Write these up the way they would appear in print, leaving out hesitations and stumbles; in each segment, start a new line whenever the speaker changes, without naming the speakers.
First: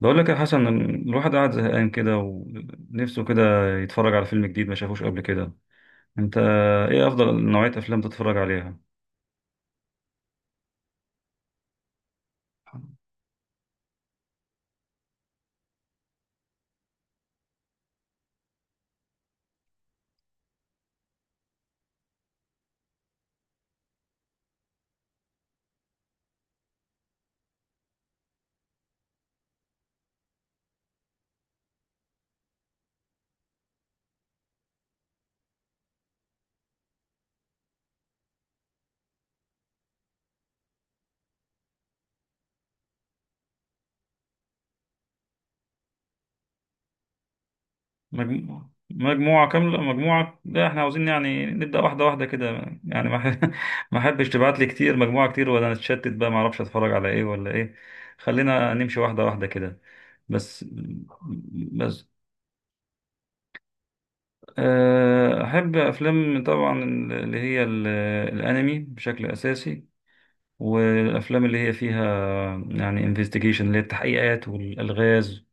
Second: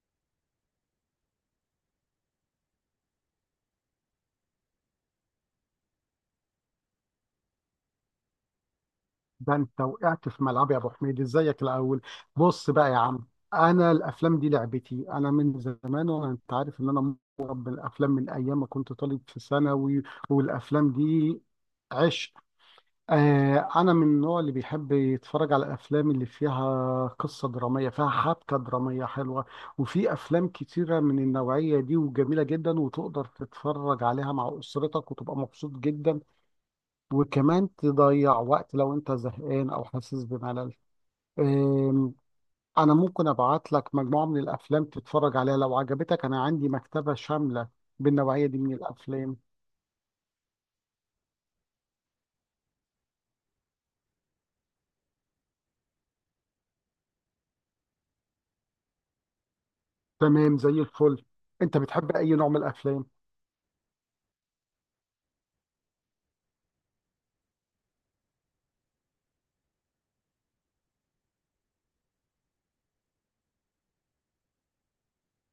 بقول لك يا حسن، الواحد قاعد زهقان كده ونفسه كده يتفرج على فيلم جديد ما شافوش قبل كده. انت ايه افضل نوعية افلام تتفرج عليها؟
ده انت وقعت في ملعب يا ابو حميد، ازيك الاول؟ بص بقى يا عم، انا الافلام دي لعبتي انا من زمان، وانا انت عارف ان انا مربي الافلام من ايام ما كنت طالب في ثانوي. والافلام دي عشق. آه، انا من النوع اللي بيحب يتفرج على الافلام اللي فيها قصه دراميه، فيها حبكه دراميه حلوه. وفي افلام كتيره من النوعيه دي وجميله جدا، وتقدر تتفرج عليها مع اسرتك وتبقى مبسوط جدا، وكمان تضيع وقت لو انت زهقان او حاسس بملل. أم، انا ممكن ابعت لك مجموعة من الافلام تتفرج عليها لو عجبتك، انا عندي مكتبة شاملة بالنوعية دي
مجموعة؟
من الافلام.
مجموعة كاملة؟ مجموعة؟ لا، احنا عاوزين يعني نبدأ واحدة واحدة كده. يعني ما ح- ما احبش تبعت لي كتير، مجموعة كتير ولا نتشتت بقى ما اعرفش اتفرج على ايه ولا ايه. خلينا نمشي واحدة واحدة كده.
تمام،
بس
زي الفل. انت
بس.
بتحب اي نوع من الافلام؟
احب افلام طبعا، اللي هي الانمي بشكل اساسي، والافلام اللي هي فيها يعني انفستيجيشن اللي هي التحقيقات والالغاز.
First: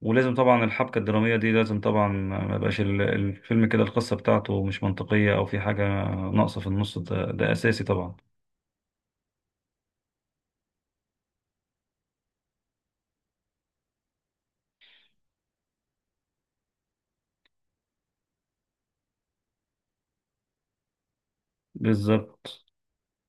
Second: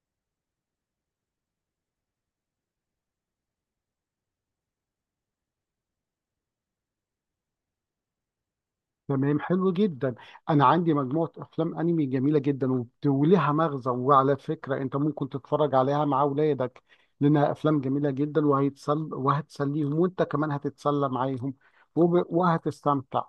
ولازم طبعا الحبكه الدراميه دي، لازم طبعا ما يبقاش الفيلم كده القصه بتاعته مش منطقيه او في حاجه ناقصه في النص ده، ده اساسي طبعا.
تمام، حلو جدا. انا عندي مجموعة افلام انمي جميلة جدا، وليها مغزى، وعلى فكرة انت ممكن تتفرج عليها مع اولادك، لانها افلام جميلة جدا، وهيتسل وهتسليهم، وانت كمان هتتسلى معاهم
بالظبط.
وهتستمتع.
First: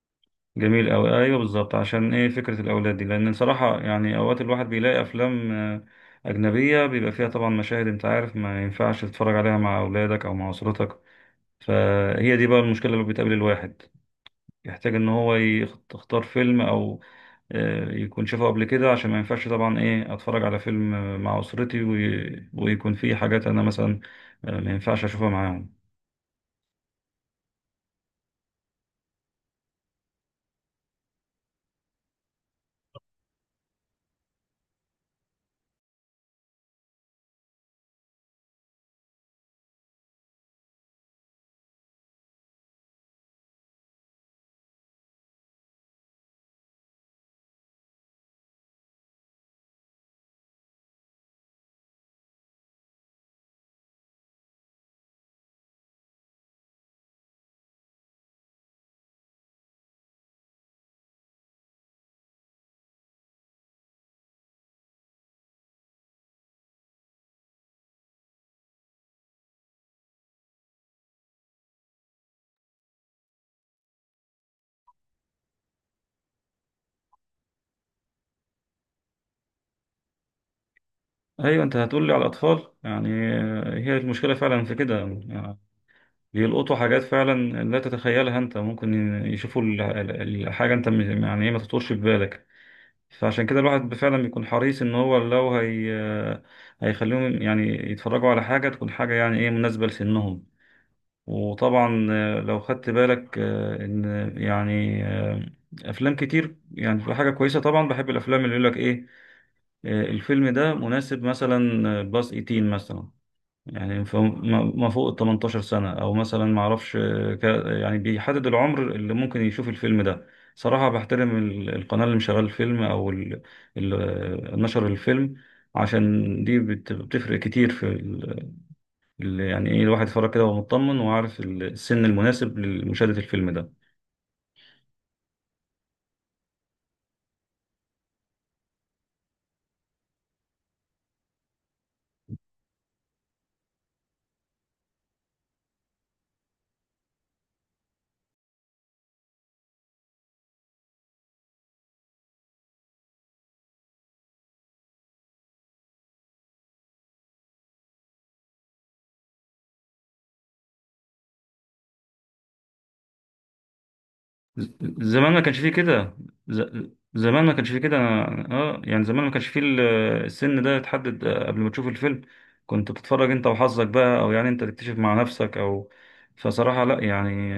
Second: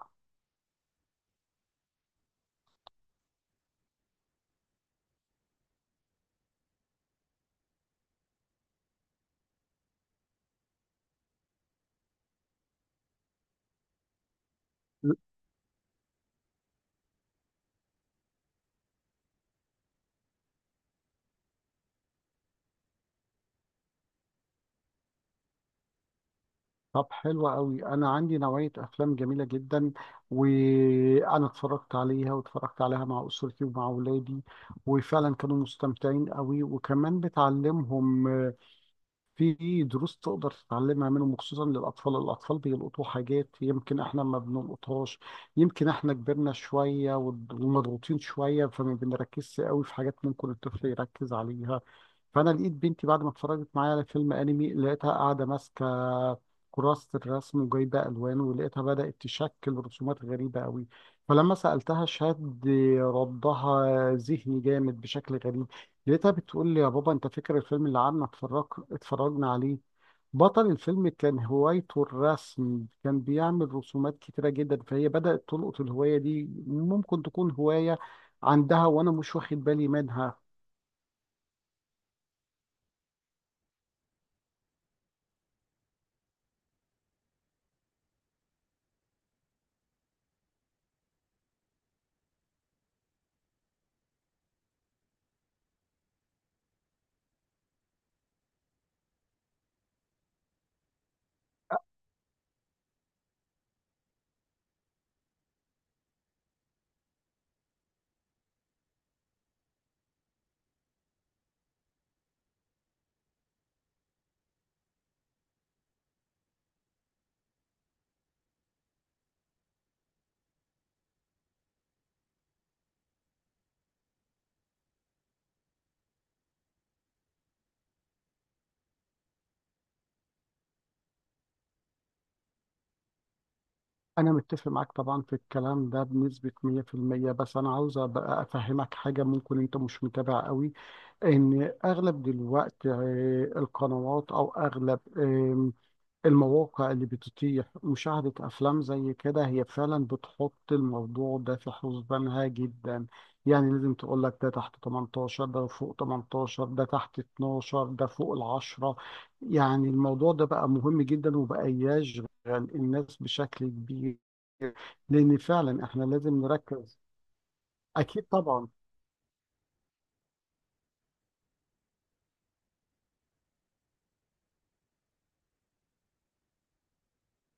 جميل أوي، ايوه بالظبط. عشان ايه فكره الاولاد دي؟ لان صراحه يعني اوقات الواحد بيلاقي افلام اجنبيه بيبقى فيها طبعا مشاهد، انت عارف، ما ينفعش تتفرج عليها مع اولادك او مع اسرتك. فهي دي بقى المشكله اللي بتقابل الواحد، يحتاج ان هو يختار فيلم او يكون شافه قبل كده، عشان ما ينفعش طبعا ايه اتفرج على فيلم مع اسرتي ويكون فيه حاجات انا مثلا ما ينفعش اشوفها معاهم.
طب حلو قوي، انا عندي نوعيه افلام جميله جدا، وانا اتفرجت عليها، واتفرجت عليها مع اسرتي ومع اولادي، وفعلا كانوا مستمتعين قوي، وكمان بتعلمهم. في دروس تقدر تتعلمها منهم خصوصا للأطفال. الأطفال بيلقطوا حاجات يمكن إحنا ما بنلقطهاش، يمكن إحنا كبرنا شوية ومضغوطين شوية، فما بنركزش قوي في حاجات ممكن الطفل يركز عليها. فأنا لقيت بنتي بعد ما اتفرجت معايا على فيلم أنمي، لقيتها قاعدة ماسكة كراسة الرسم وجايبة ألوان، ولقيتها بدأت تشكل رسومات غريبة قوي. فلما سألتها، شد ردها ذهني جامد بشكل غريب. لقيتها بتقول لي: يا بابا انت فاكر الفيلم اللي قعدنا اتفرجنا عليه؟ بطل الفيلم كان هوايته الرسم، كان بيعمل رسومات كتيرة جدا، فهي بدأت تلقط الهواية دي، ممكن تكون هواية عندها وأنا مش واخد بالي منها.
ايوه، انت هتقول لي على الاطفال يعني. هي المشكله فعلا في كده يعني، بيلقطوا حاجات فعلا لا تتخيلها، انت ممكن يشوفوا الحاجه، انت يعني ايه ما تخطرش في بالك. فعشان كده الواحد فعلا بيكون حريص ان هو لو هي هيخليهم يعني يتفرجوا على حاجه، تكون حاجه يعني ايه مناسبه لسنهم. وطبعا لو خدت بالك ان يعني افلام كتير يعني في حاجه كويسه، طبعا بحب الافلام اللي يقول لك ايه الفيلم ده مناسب مثلا باس 18 مثلا، يعني ما فوق ال 18 سنه، او مثلا ما اعرفش يعني بيحدد العمر اللي ممكن يشوف الفيلم ده. صراحه بحترم القناه اللي مشغله الفيلم او ال- نشر الفيلم. عشان دي بتفرق كتير في اللي يعني ايه الواحد يتفرج كده وهو مطمن وعارف السن المناسب لمشاهدة الفيلم ده.
أنا متفق معاك طبعا في الكلام ده بنسبة 100%، بس أنا عاوز أبقى أفهمك حاجة ممكن أنت مش متابع قوي. إن أغلب دلوقتي القنوات أو أغلب المواقع اللي بتتيح مشاهدة أفلام زي كده، هي فعلا بتحط الموضوع ده في حسبانها جدا. يعني لازم تقول لك ده تحت 18، ده فوق 18، ده تحت 12، ده فوق الـ10. يعني الموضوع ده بقى مهم جدا، وبقى يشغل الناس بشكل كبير.
ز- زمان
لأن
ما كانش فيه
فعلا احنا
كده.
لازم نركز.
زمان ما كانش فيه كده،
أكيد طبعا،
يعني زمان ما كانش فيه السن ده يتحدد قبل ما تشوف الفيلم، كنت بتتفرج انت وحظك بقى، او يعني انت تكتشف مع نفسك او. فصراحة لا يعني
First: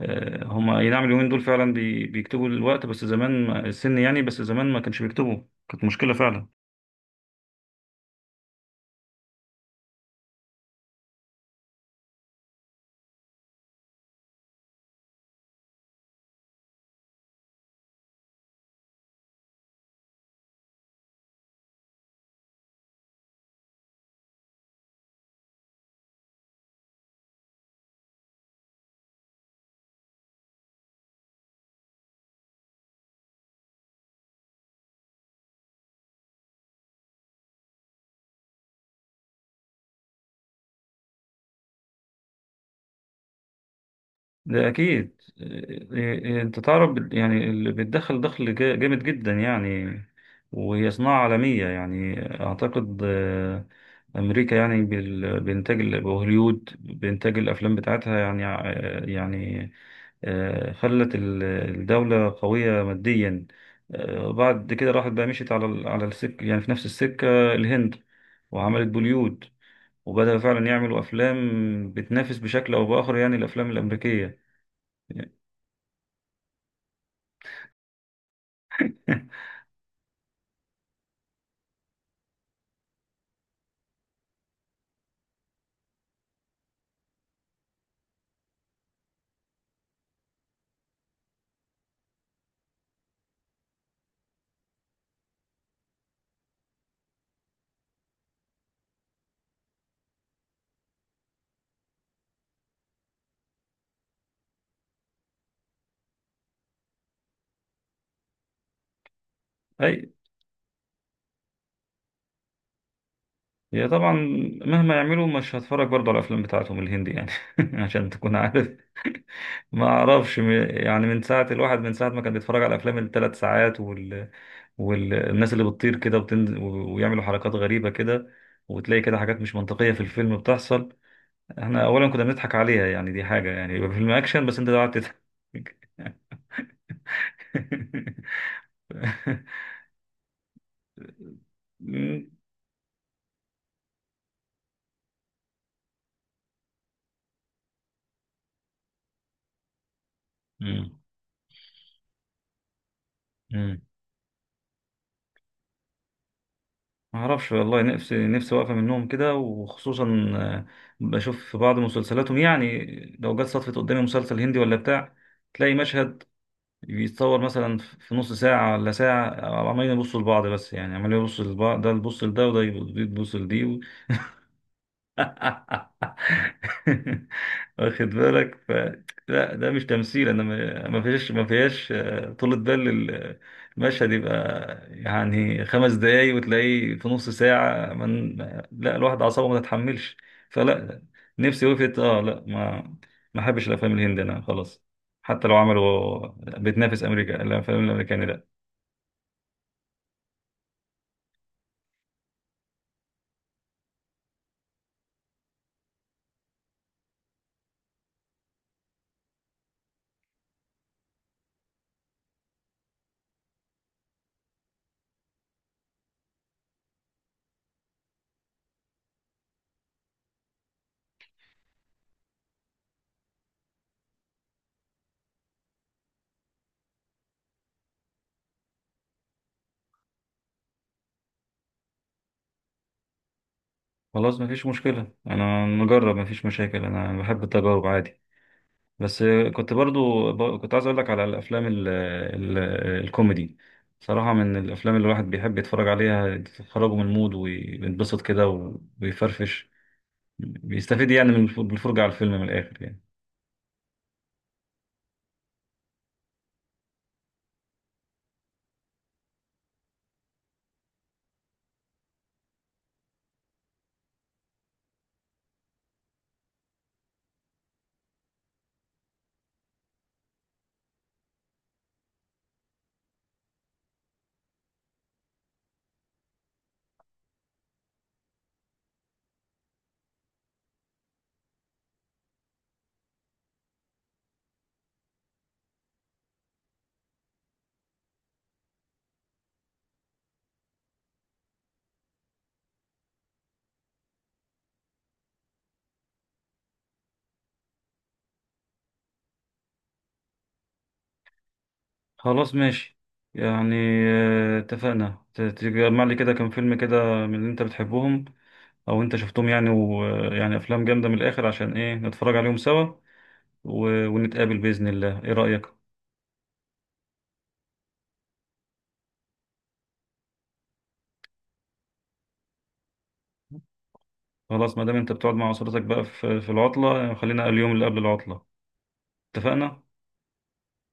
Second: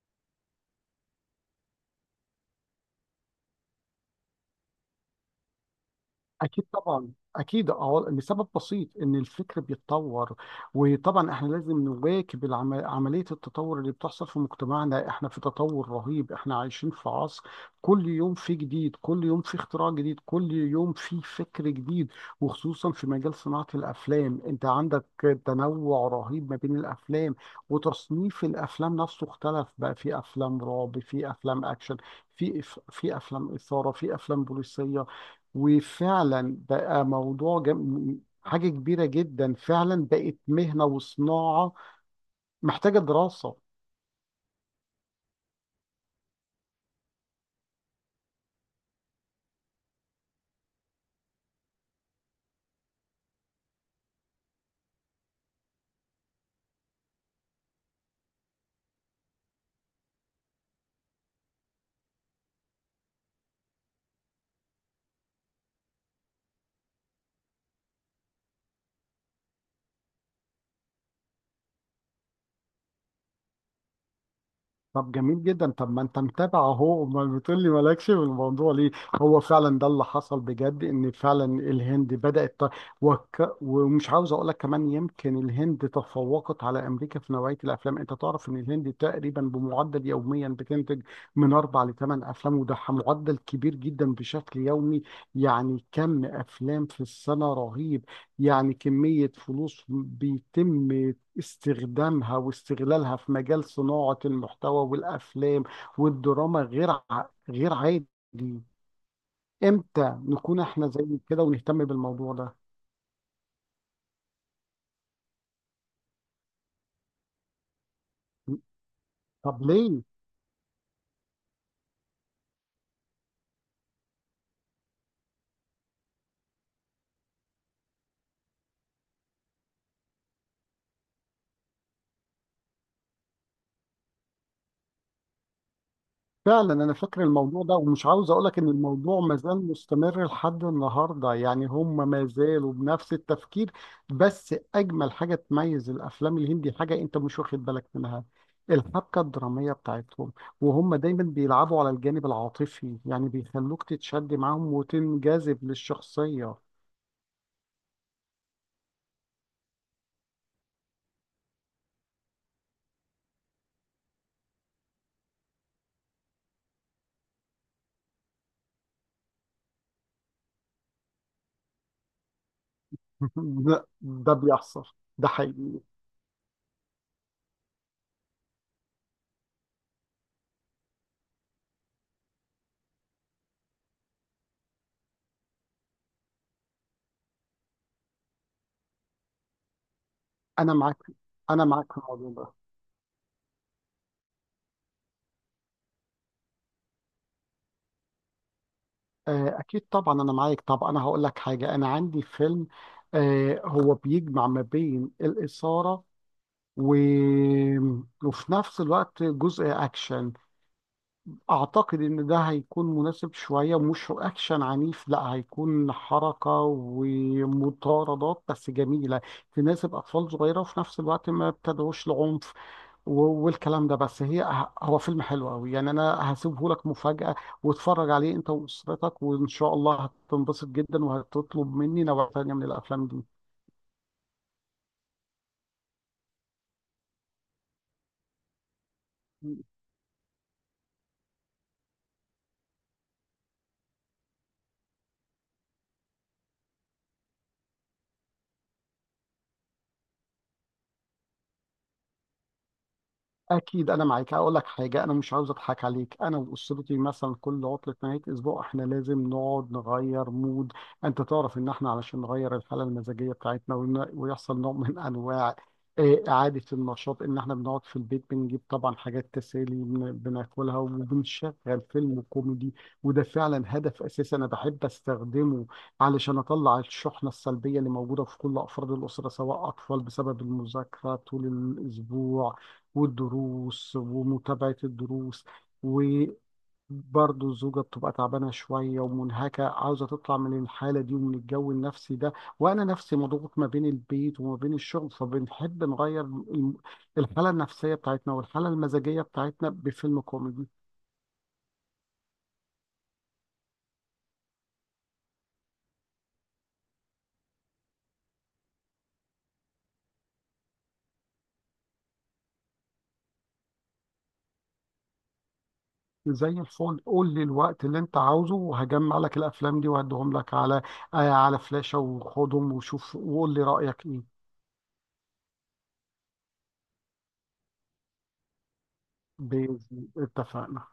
هما اي نعم اليومين دول فعلا بيكتبوا الوقت، بس زمان السن يعني، بس زمان ما كانش بيكتبوا، كانت مشكلة فعلا.
أكيد طبعا، أكيد، أه. لسبب بسيط إن الفكر بيتطور، وطبعا إحنا لازم نواكب عملية التطور اللي بتحصل في مجتمعنا. إحنا في تطور رهيب، إحنا عايشين في عصر كل يوم في جديد، كل يوم في اختراع جديد، كل يوم في فكر جديد. وخصوصا في مجال صناعة الأفلام، أنت عندك تنوع رهيب ما بين الأفلام، وتصنيف الأفلام نفسه اختلف. بقى في أفلام رعب، في أفلام أكشن، في في أفلام إثارة، في أفلام بوليسية. وفعلا بقى موضوع حاجة كبيرة جدا، فعلا بقت مهنة وصناعة محتاجة دراسة.
ده أكيد. إيه- إيه، أنت تعرف يعني اللي بتدخل دخل جامد جدا يعني. وهي صناعة عالمية، يعني أعتقد أمريكا يعني بإنتاج وهوليود بإنتاج الأفلام بتاعتها، يعني يعني خلت الدولة قوية ماديا. بعد كده راحت بقى مشيت على على السكة يعني، في نفس السكة الهند وعملت بوليود، وبدأوا فعلا يعملوا أفلام بتنافس بشكل أو بآخر يعني الأفلام الأمريكية.
طب جميل جدا. طب ما انت متابع اهو، امال بتقول لي مالكش في الموضوع ليه؟ هو فعلا ده اللي حصل بجد، ان فعلا الهند بدأت ومش عاوز اقول لك كمان يمكن الهند تفوقت على امريكا في نوعية الافلام. انت تعرف ان الهند تقريبا بمعدل يوميا بتنتج من اربع لثمان افلام، وده معدل كبير جدا بشكل يومي. يعني كم افلام في السنة، رهيب! يعني كمية فلوس بيتم استخدامها واستغلالها في مجال صناعة المحتوى والأفلام والدراما غير عادي.
اي،
امتى نكون احنا زي كده ونهتم بالموضوع ده؟
هي طبعا مهما يعملوا مش هتفرج برضه على الافلام بتاعتهم الهندي يعني. عشان تكون عارف.
طب
ما
ليه؟
اعرفش يعني من ساعه ما كان بيتفرج على افلام الـ 3 ساعات والناس اللي بتطير كده وبتنزل ويعملوا حركات غريبه كده، وتلاقي كده حاجات مش منطقيه في الفيلم بتحصل. احنا اولا كنا بنضحك عليها، يعني دي حاجه يعني يبقى فيلم اكشن بس انت قاعد تضحك.
فعلا انا فاكر الموضوع ده، ومش عاوز اقولك ان الموضوع ما زال مستمر لحد النهارده، يعني هم ما
مم.
زالوا بنفس التفكير. بس اجمل حاجه تميز الافلام الهندي، حاجه انت مش واخد بالك منها، الحبكه الدراميه بتاعتهم. وهم دايما بيلعبوا على الجانب العاطفي، يعني
مم.
بيخلوك تتشد معاهم وتنجذب للشخصيه.
ما اعرفش والله، نفسي واقفه منهم كده، وخصوصا آه، بشوف في بعض مسلسلاتهم يعني، لو جت صدفه قدامي مسلسل هندي ولا بتاع، تلاقي مشهد بيتصور مثلا في نص ساعه ولا ساعه، عمالين يبصوا لبعض، بس يعني عمالين يبصوا لبعض، ده يبص لده وده يبص لدي.
لا، ده بيحصل، ده حقيقي.
واخد بالك. لا، ده مش تمثيل، انا ما فيهاش طولة بال، المشهد يبقى يعني 5 دقايق وتلاقيه في نص ساعة. لا، الواحد أعصابه ما تتحملش.
انا معاك،
فلا،
انا
نفسي
معاك
وقفت،
في الموضوع
لا،
ده.
ما احبش الافلام الهندي انا خلاص. حتى لو عملوا بتنافس امريكا، الافلام الامريكاني لا.
أكيد طبعا، أنا معاك. طب أنا هقول لك حاجة، أنا عندي فيلم هو بيجمع ما بين الإثارة و... وفي نفس الوقت جزء أكشن. أعتقد إن ده هيكون مناسب شوية، مش أكشن عنيف، لا، هيكون حركة ومطاردات بس جميلة، تناسب أطفال صغيرة، وفي نفس الوقت ما بتدعوش لعنف. والكلام ده، بس هي هو فيلم حلو قوي يعني، انا هسيبه لك مفاجأة، واتفرج عليه انت واسرتك، وان شاء الله هتنبسط جدا وهتطلب مني نوع تانية من الافلام دي.
خلاص ما فيش مشكلة، انا نجرب، ما فيش مشاكل، انا بحب التجارب عادي. بس، كنت برضو كنت عايز اقول لك على الافلام ال ال الكوميدي، صراحة من الافلام اللي الواحد بيحب يتفرج عليها، تخرجه من المود ويتبسط كده ويفرفش، بيستفيد يعني من بالفرجة على الفيلم من الاخر يعني.
اكيد انا معاك. اقول لك حاجه، انا مش عاوز اضحك عليك، انا واسرتي مثلا كل عطله نهايه اسبوع احنا لازم نقعد نغير مود. انت تعرف ان احنا علشان نغير الحاله المزاجيه بتاعتنا، ويحصل نوع من انواع اعاده النشاط، ان احنا بنقعد في البيت، بنجيب طبعا حاجات تسالي بناكلها، وبنشغل فيلم كوميدي. وده فعلا هدف اساسي انا بحب استخدمه، علشان اطلع الشحنه السلبيه اللي موجوده في كل افراد الاسره، سواء اطفال بسبب المذاكره طول الاسبوع والدروس ومتابعة الدروس، وبرضه الزوجة بتبقى تعبانة شوية ومنهكة، عاوزة تطلع من الحالة دي ومن الجو النفسي ده، وأنا نفسي مضغوط ما بين البيت وما بين الشغل، فبنحب نغير الحالة النفسية بتاعتنا والحالة المزاجية بتاعتنا بفيلم كوميدي.
خلاص ماشي، يعني اتفقنا تجمع لي كده كام فيلم كده من اللي انت بتحبهم او انت شفتهم، يعني افلام جامدة من الاخر عشان ايه نتفرج عليهم سوا، ونتقابل بإذن الله، ايه رأيك؟
زي الفل. قول لي الوقت اللي انت عاوزه، وهجمع لك الافلام دي وهديهم لك على على فلاشة، وخدهم وشوف وقول لي رأيك ايه.
خلاص، ما دام انت بتقعد مع اسرتك بقى في العطله، خلينا اليوم اللي قبل العطله. اتفقنا.
بإذن، اتفقنا.